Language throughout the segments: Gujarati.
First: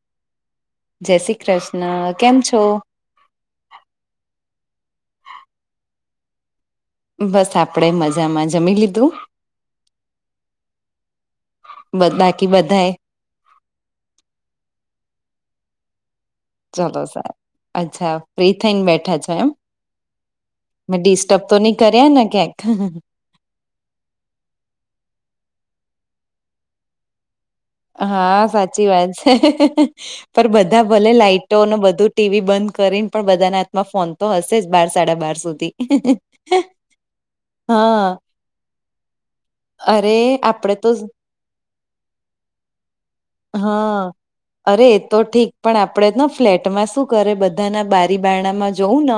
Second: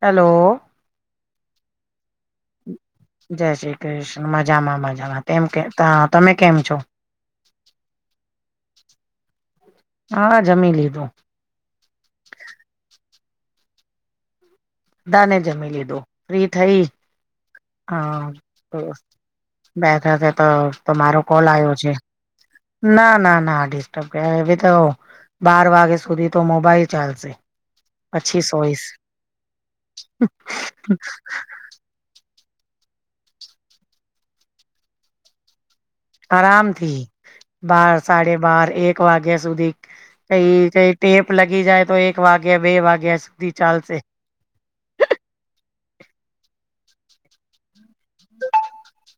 હેલો. જય શ્રી કૃષ્ણ કેમ છો? જય શ્રી કૃષ્ણ મજામાં મજામાં તેમ કે તમે કેમ છો. બસ આપડે મજામાં જમી લીધું. હા, જમી લીધું. બ બાકી બધા એ દાને જમી લીધો. ચલો સાહેબ અચ્છા ફ્રી થઈને બેઠા છો એમ. બે તો મેં મારો ડિસ્ટર્બ કોલ તો આવ્યો નહી છે, કર્યા ને ક્યાંક ના, ના, ના, આ એવી તો બાર વાગે સુધી તો મોબાઈલ ચાલશે. પછી હા સાચી સોઈશ વાત છે પણ બધા ભલે લાઈટ બધું ટીવી બંધ કરીને પણ બધાના હાથમાં ફોન તો હશે જ બાર સાડા બાર સુધી. આરામથી. બાર હા સાડે બાર એક વાગ્યા સુધી અરે કઈ આપડે તો કઈ ટે લગી જાય તો એક વાગ્યા બે વાગ્યા સુધી ચાલશે હા અરે એ તો ઠીક પણ આપડે ફ્લેટમાં શું કરે બધાના બ માં જુંવું ન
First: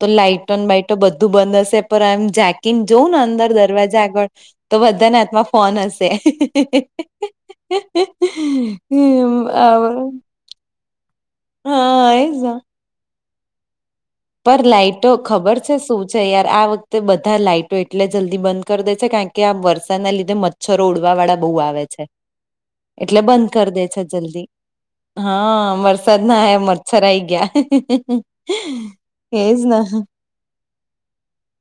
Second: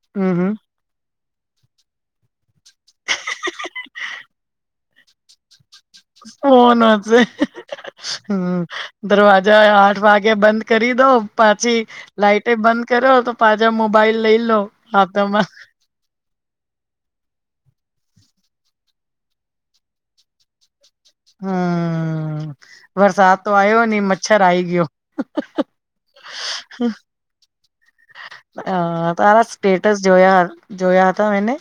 તો હમ હમ લાઈટો તો બધું બંધ હશે પણ એમ જાકીને જોઉં ને અંદર દરવાજા આગળ તો બધાને હાથમાં ફોન હશે ફોન હશે [unintelligible] હમ હમ, દરવાજા આઠ આવ- વાગે બંધ કરી દો. પાછી હા એજ લાઈટે બંધ કરો તો પાછા મોબાઈલ લઈ લો પર લાાઈટો હાથમાં. ખબર છે શું યાર આ વખતે બધા લાઈટો એટલે જલ્દી બંધ કરી દે છે કારણ કે આ વરસાદના લીધે મ મચ્છરો ઉડવા વાળા બહુ આવે છે હમ એટલે વરસાદ બંધ તો કરી દે આવ્યો નહી છે મચ્છર જલ્દી. આઈ ગયો હા, વરસાદ ના આયા મચ્છર આઈ ગયા. અ તારા એજ ને સ્ટેટસ જોયા જોયા હતા એને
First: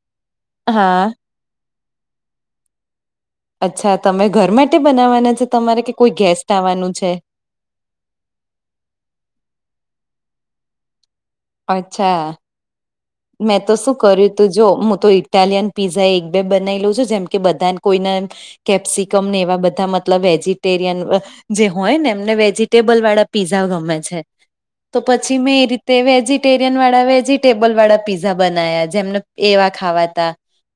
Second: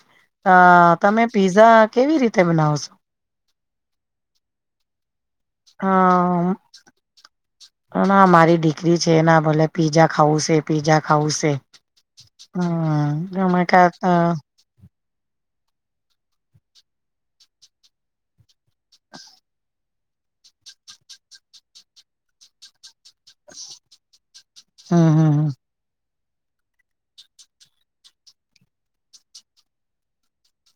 અ હા તમે પીઝા કેવી રીતે બનાવો છો. અચ્છા તમે ઘર માટે બનાવાના છો તમારે કે કોઈ ગેસ્ટ આવવાનું છે. ના મારી દીકરી છે એના ભલે પીઝા ખાવું છે પીઝા ખાવું છે. અચ્છા. હમ. મેં મે ક તો શું કર્યું હમ તું જો હું તો ઇટાલિયન પીઝા એક બે બનાવી લઉં છું જેમ કે બધાને કોઈને કેપ્સિકમ ને એવા બધા મતલબ વેજીિટેરિયન જે હોય ને એમને વેજીિટેબલ વાળા પીઝા ગમે છે તો પછી હમ મેં એ રીતે વેજીિટેરિયન વાળા વેજીિટેબલ વાળા પીઝા બનાયા જેમને એવા ખાવાતા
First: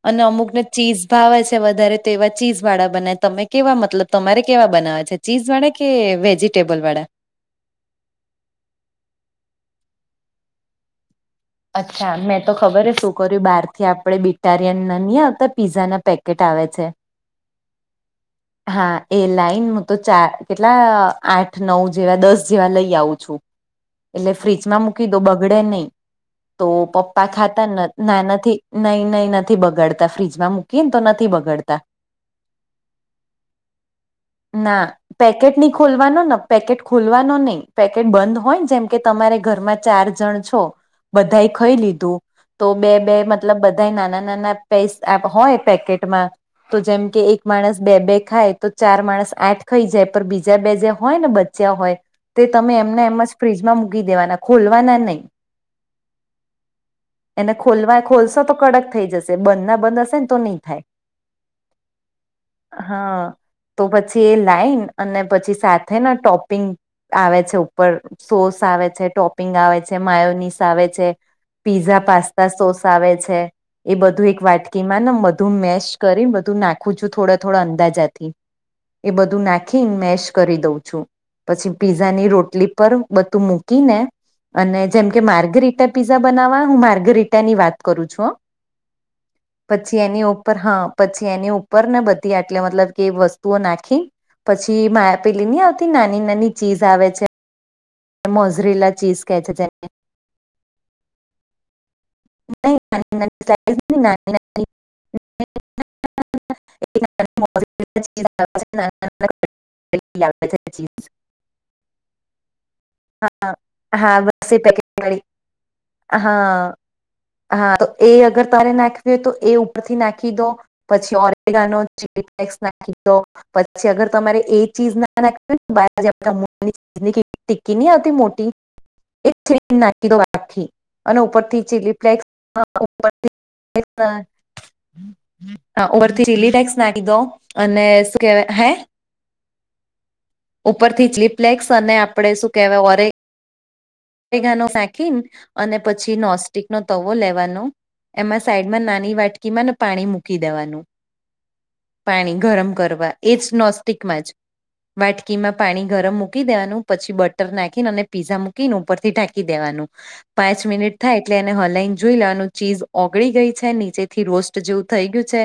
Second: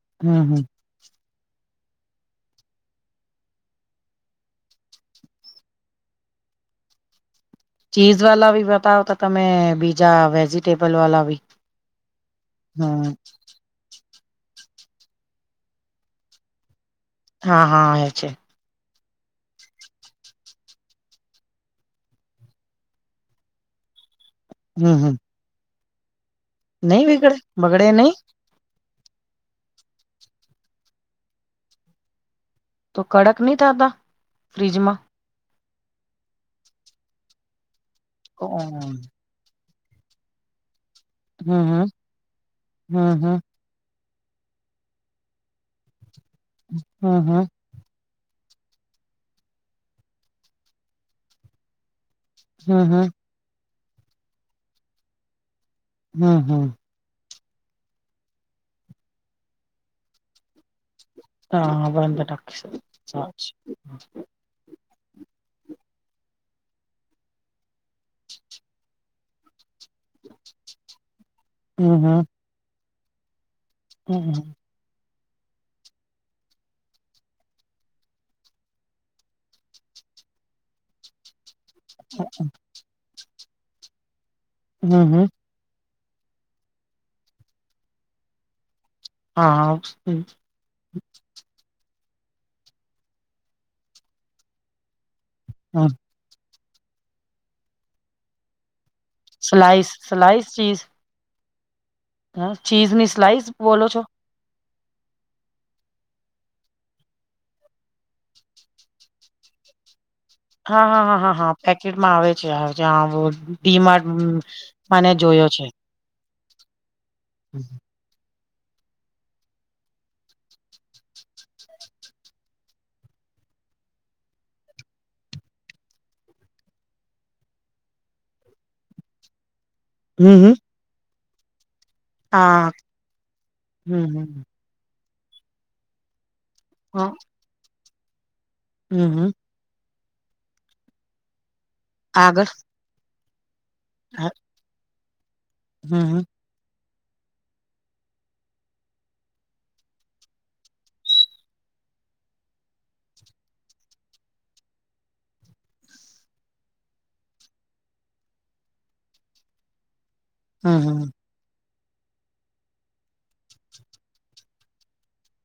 અને હમ અમુક હમ ને ચીઝ ભાવે છે વધારે તો એવા ચીઝ વાળા બનાવે તમે કેવા મતલબ તમારે કેવા બનાવે છે. ચીઝ વાળા કે વેજીિટેબલ વાળા. ચીઝ વાલા ભી બતાવ તો તમે બીજા વેજીિટેબલ વાલા ભી અચ્છા મેં તો ખબર હે શું કર્યું બહાર થી આપણે બિટારિયન ના નઈ આવતા પીઝાના પેકેટ આવે છે. હા, હા આવે છે. હા એ લાઈન હું તો ચાર કેટલા આઠ નવ જેવા દસ જેવા લઈ આવું છું. એટલે ફ્રીજમાં હમ મૂકી હમ દો બગડે નહી. તો નહી પપ્પા બગડે ખાતા બગડે નહી ના નથી નહી નહી નથી બગાડતા ફ્રીજમાં મૂકીને તો નથી બગાડતા. તો કડક નહી થતા ના ફ્રીજમાં પેકેટ નહી ખોલવાનો પેકેટ ખોલવાનો નહીિ પેકેટ બંધ હોય જેમ હમ કે તમારે ઘરમાં ચાર જણ છો બધા ખાઈ હમ લીધું તો બે હમ બે હમ મતલબ બધ નાના નાના પે હોય પેકેટમાં તો જેમ હમ કે એક હમ માણસ બે બે ખાય તો ચાર માણસ આઠ ખાઈ જાય પર બીજા બે જે હોય ને બચ્યા હોય તે તમે હમ એમને હમ એમ જ ફ્રીજમાં મૂકી દેવાના ખોલવાના નહી. હમ્મ હમ્મ. એને ખોલવા ખોલશો તો કડક થઈ જશે બંધ ના બંધ હશે ને તો નહી થાય. હા હા તો પછી [unintelligible] એ લાઈન અને પછી સાથે ના ટોપિંગ આવે છે ઉપર સોસ આવે છે ટોપિંગ આવે છે માયોનીસ આવે છે હમ પીઝા હમ પાસ્તા સોસ આવે છે એ બધું એક હમ વાટકી માં ને બધું મેેશ કરી બધું નાખું છું થોડા થોડા અંદાજાથી. એ બધું નાખીને મેેશ કરી દઉં છું. પછી પીઝાની રોટલી પર બધું મૂકીને અને જેમ હમ કે હમ માર્ગ રીટા પિઝા બનાવા હું માર્ગરીટાની વાત કરું છું હા પછી એની ઉપર હા પછી એની ઉપર ને બધી આટલે મતલબ કે વસ્તુઓ નાખી પછી પેલી નહીં આવતી હા નાની નાની ચીઝ આવે છે મોઝરીલા ચીઝ કે છે જેને સલાઈસ સલાઈસ ચીઝ હ ચીઝ ની સ્લાઈઝ બોલો છો [unintelligible] [unintelligible] હા હા હા હા હા પેકેટમાં આવે છે હા [unintelligible] ડી માર્ટ હા બસ એ પેકેટ મને વાળી જોયો છે. હા હા તો એ અગર તમેં નાખવી હોય તો એ ઉપરથી નાખી દો પછી ઓરેગાનો ચીલીફ્લેક્સ નાખી દો. પછી અગર તમારે એ ચીજ ના નાખવી હોયને તો [unintelligible] ની ટિકકી ની આવતી મોટી એજ છીની ને નાખી દો હમ હમ આખી અને ઉપર થી ચીલી ફ્લેક્સ [unintelligible] હા હમ હમ હા ઉપરથી ચીલી ફ્લેક્સ નાખી દો અને શું કેવાય હે હમ્મ હમ્મ. ઉપરથી ચીલીપ્લેક્સ અને આપડે શું કેહેવાય ઓરે હા ગાનો ફેકીન અને પછી નોસ સ્ટીક નો તવો લેવાનો એમાં સાઈડમાં નાની વાટકી માં ને પાણી મૂકી દેવાનું. પાણી ગરમ કરવા એ જ નોસ્ટિકમાં જ વાટકી માં પાણી ગરમ મૂકી દેવાનું પછી બટર નાખીને અને પીઝા મૂકીને ઉપર ઢાંકી દેવાનું પાંચ હા મિનિટ હા થાય એટલે એને હલાઈને જોઈ લેવાનું ચીઝ ઓગળી ગઈ છે નીચે થી રોસ્ટ જેવું થઈ ગયું છે.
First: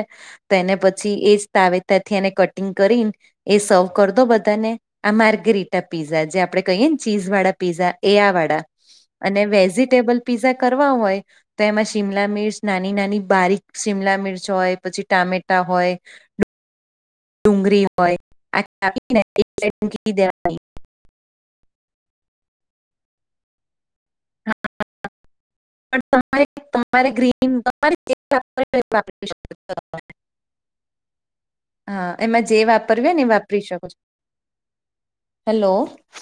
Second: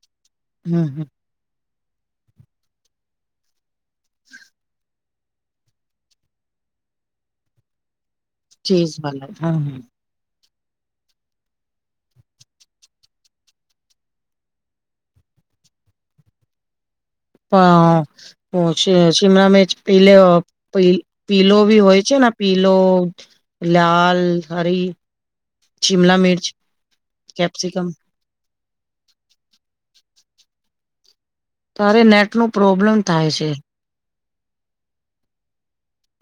હમ એને હમ પછી એજ તાવેતરથી એને કટિંગ કરીને એ સર્વ કરી દો બધાને. આ માર્ગરીટા પીઝા જે આપડે કહીએ ને ચીઝ વાળા પીઝા એ આ ચીઝ વાલા અને હા વેજીિટેબલ પીઝા કરવા હોય. તો એમાં શિમલા મિર્ચ નાની નાની બારીક શિમલા મિર્ચ હોય પછી ટામેટા હોય ડુંગળી હોય આ કાપીને એક સાઈડ [unintelligible] મૂકી દેવાની પી પીલો ભી હોય છે ને પીલો લાલ હરી પણ શિમલા મિર્ચ તમારે તમારે ગ્રીન કેપ્સિકમ તમારી [unintelligible] તારે હા નેટ એમાં નું જે પ્રોબ્લેમ વાપર્યું ને એ થાય છે વાપરી શકો છો હેલો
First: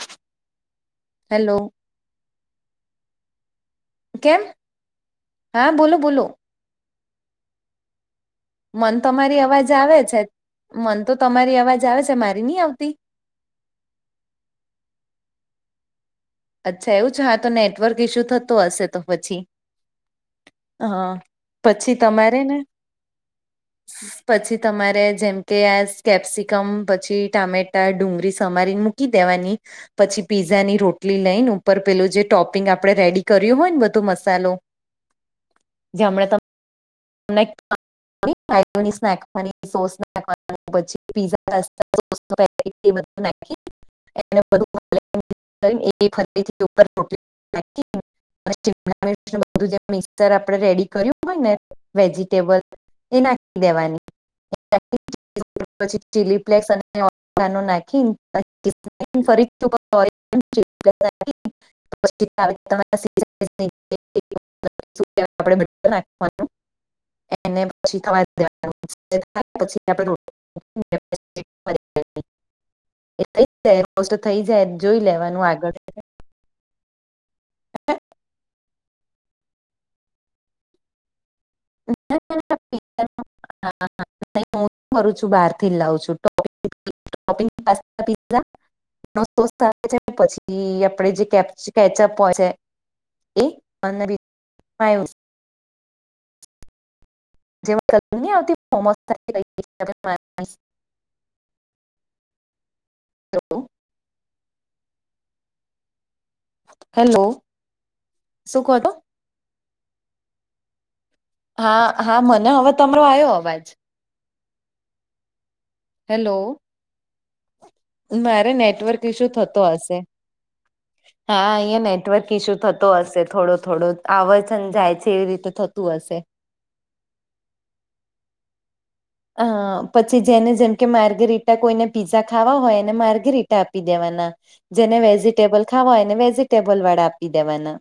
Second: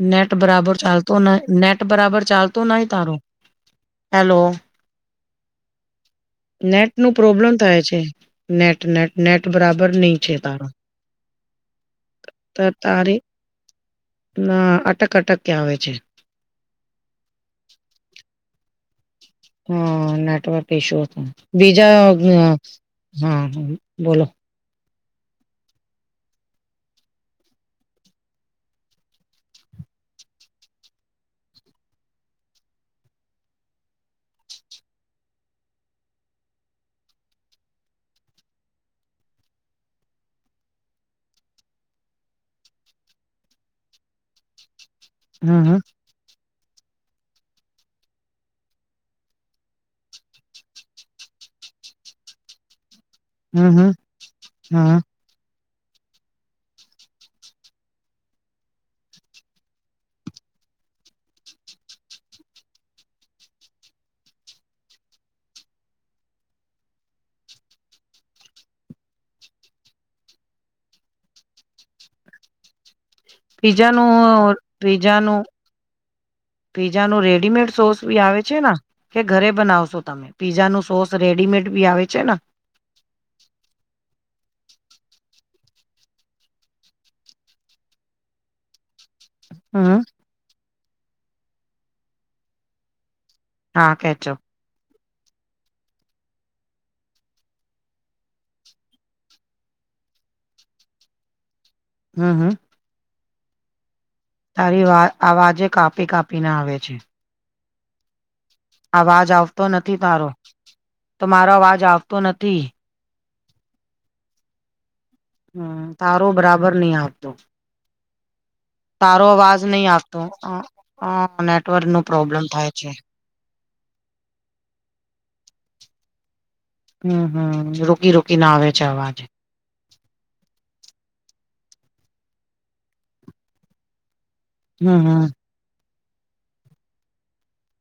નેટ બરાબર ચાલતું નહ હેલો નેટ બરાબર ચાલતું નહી તારું. કેમ હા બોલો બોલો. નેટ નું પ્રોબ્લેમ થાય છે. નેટ મન નેટ તમારી નેટ અવાજ બરાબર આવે નહી છે તારો મન તો તમારી અવાજ આવે છે મારી નહી આવતી તારે ના અટક અટક ક્યાં આવે છે. અચ્છા એવું છે હા તો નેટવર્ક ઈસ્યુ થતો હશે તો પછી. હા નેટવર્ક ઈશુ હા હતું પછી બીજા તમારે ને હા હા બોલો. પછી તમારે જેમ કે આ કેપ્સિકમ પછી ટામેટા ડુંગળી સમારી મૂકી દેવાની પછી પીઝાની રોટ એટલી લઈ ને ઉપર પેલું જે ટોપિંગ આપડણે રેડી કર્યું હોય ને બધો મસાલો જે એમના તમે સો પછ પ [unintelligible] ને [unintelligible] હમ ફરીથી હમ ઉપરટ [unintelligible] બધું મિક્સર આપડે રેડી કર્યું હોય ને વેજીિટેબલ એ નાખી હમ દેવાની હમ હમ પછી ચીલી ફ્લેસ અને ઓરિગેનો નાખીને [unintelligible] [unintelligible] આપે [unintelligible] એને પછી તમારેે પછી આપ [unintelligible] [unintelligible] થ જ થઈ જાય જોઈ લેવાનું આગળ હા પીઝા ન રેડીમેડ સોસ ભી આવે છે? કે ઘરે બનાવશો તમે પીઝા ન સોસ રેડીમેડ બી આવે છે ને. હા [unintelligible] કરું છું બાર થી લાવું છું [unintelligible] [unintelligible] હમ પછી આપે જે કેચઅપ હોય છે. એ હા કેચઅપ જે આવતી ફ [unintelligible] એ [unintelligible] હમ હમ હલો તારી વા આવાજે કાપી કાપી હેલો શું કહતો અવાજ આવતો નથી તારો તો મારો અવાજ હા આવતો હા મને નથી. હવે તમારો આવ્યો અવાજ. હમ તારો હેલો બરાબર નહી આવતો. મારે નેટવર્ક તારો ઇસુ અવાજ થતો નહી હશે આવતો હ હા અહીં નેટ નો નેટવર્ક પ્રોબ્લેમ ઈશુ થાય થતો છે હશે થોડો થોડો આવરજન જાય છે એવી રીતે થતું હશે. હમ હમ રોકી રોકી ના આવે છે અવાજ. અ પછી જેને જેમ કે માર્ગરીટા કોઈને પીઝા ખાવા હોય એને માર્ગરીટા આપી દેવાના‌. જેને હમ હમ વેજીિટેબલ ખાવાયને વેજીિટેબલ વાળા આપી દેવાના.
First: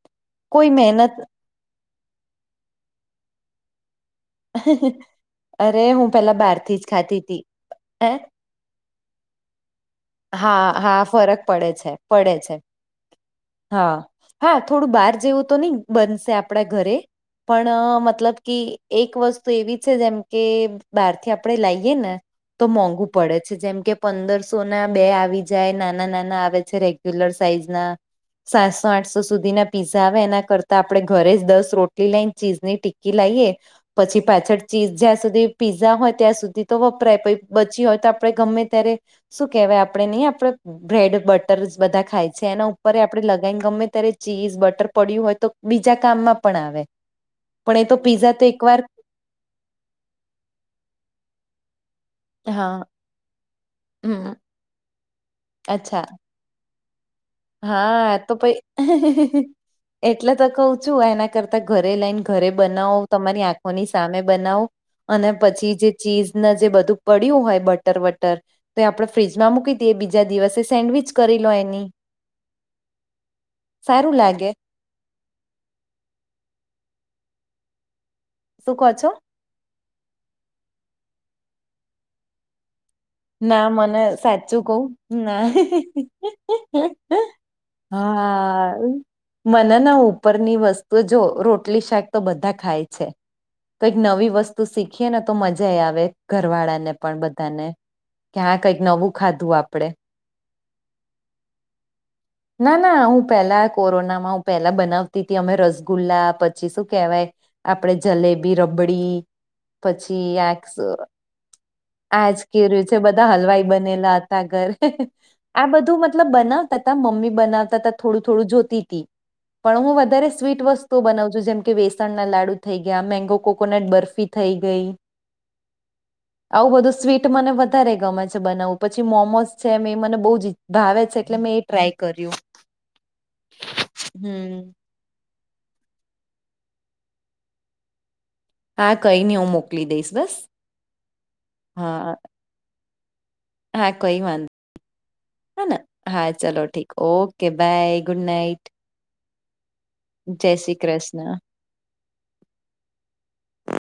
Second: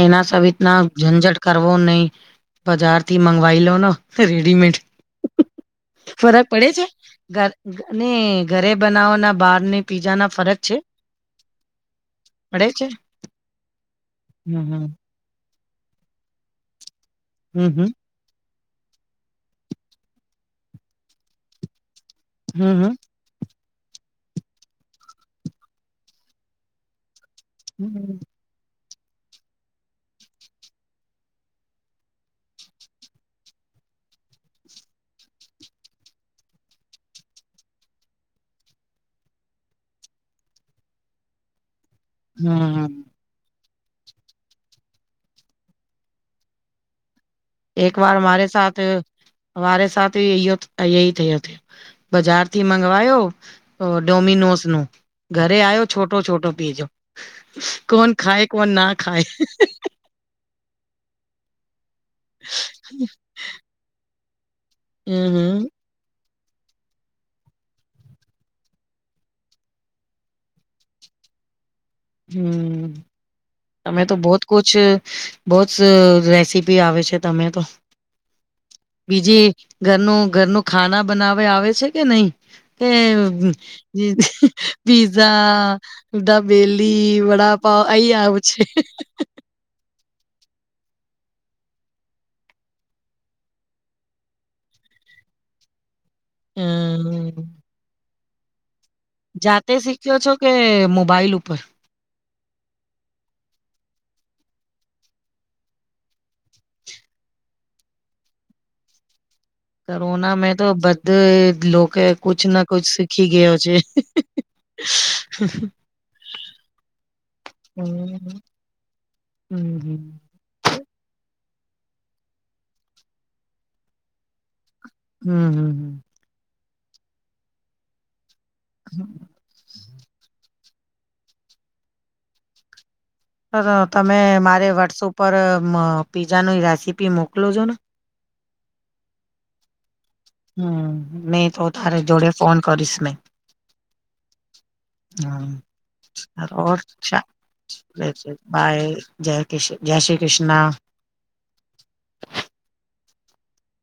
એના કોઈ સહિતના મહેનત ઝંઝટ કરવો નહી બજાર થી મંગવાઈ લો ને. રેડીમેડ. અરે હું પેલા ફરક પડે બહારથી છે જ ખાતી તી. ઘર હે ઘરે બનાવોના બહાર ની પીજા ના ફરજ છે હા હા ફરક પડે છે [unintelligible] પડે છે? હા હા હમ હમ થોડું બહાર જેવું તો નહી બનશે આપડા ઘરે. હમ હમ પણ મતલબ કે એક વસ્તુ એવી છે જેમ કે બહારથી આપડે લાઈએ ને તો હમ મોંઘુ પડે છે જેમ કે પંદરસો ના બે આવી જાય નાના નાના આવે છે. પલર સાઈઝ ના હમ સાતસો આઠસો સુધીના પીઝા આવે એના કરતા આપડણે ઘરે જ દસ રોટલી લઈને ચીઝની ટિક્કી લઈએ પછી પાછળ ચીઝ જ્યાં સુધી પીઝા હોય ત્યાં સુધી તો વપરાય પ બચી હોય તો આપણે ગમે ત્યારે શું કેહેવાય આપડે નહી આપડ બ્રેડ બટર બધા થાય છે એના હમ ઉપર આપડણે લગાવને ગમે ત્યારે ચીઝ બટર પડ્યું હોય તો બીજા કામમાં પણ આવે પણ એ એક તો વાર પીઝા તો મારે એક સા વાર મારે સા યો ય થયોયો બજાર થી હા મંગવાયો હમ ડોમિનોસ નું ઘરે આવયો અચ્છા છોટો છોટો પીજો કોન હા તો ખાય પ કોન ના ખાય એટલે તો કઉ છું એના કરતા ઘરે લઈને ઘરે બનાવો તમારી આંખોની સામે બનાવો હમ અને હમ પછી જે ચીઝને જે બધું પડ્યું હોય બટર વટર તો આપડે ફ્રીજમાં મૂકી દઈએ બીજા દિવસે સેન્ડવીિચ કરી લો એની હમ તમે સારું તો બહુત લાગે કછ બહુ જ રેસીપી આવે છે તમે તો શું કહો છો બીજી ઘરનું ઘરનું ખાના બનાવે આવે છે કે નહી કે ના મને સાચું કવ ના પીઝા એ ડ બેેલ વડા પાાવ આઈયા પછે હા મને ના ઉપરની વસ્તુ જો રોટલી શાક તો બધા ખાય છે કઈક નવી વસ્તુ શીખીએ ને તો મજા આવે ઘર વાળા ને પણ હમ બધાને ક્યાં કંઈક નવું ખાધું જાતે આપડે શીખ્યો છો કે મોબાઈલ ઉપર ના ના હું પહેલા કોરોનામાં હું પેલા બનાવતી હતી અમે રસગુલ્લા પછી શું કેહેવાય આપણેે જલેબી રબડી પછી કોરોના મેં તો બધે લોકો આજ કુછ ના કે્યું કુછ છે શીખી બધા ગયો હલવાઈ છે બનેલા ઘ આ બધું મતલબ બનાવતા બ [unintelligible] હમ હમ હમ સ્વીટ વસ્તુ બનાવ છું જેમ કે વેસણના લાડુ થઈ ગયા મેંગો કોકોનટ બર્ફી થઈ ગઈ. હમ હમ આવું બધું સ્વીટ મને વધારે ગમે છે બનાવવું પછી મોમોસ છે એ મને બહ જ ભાવે છે એટલે મેં એ ટ્રાય કર્યું સર તમે હમ મારે વોટ્સઅપ પર પીઝાની રેસીપી મોકલો છો ને હા કઈ નહી હું મોકલી દઈશ બસ હમ મેહી તો તારે હા જોડે ફોન કરીશ મેં હા કઈ વાંધ હમ હે હા ચલો ઓર ઠીક ચા okay bye good night bye જય કૃષણ જય શ્રી જય કૃષ્ણ શ્રી કૃષ્ણ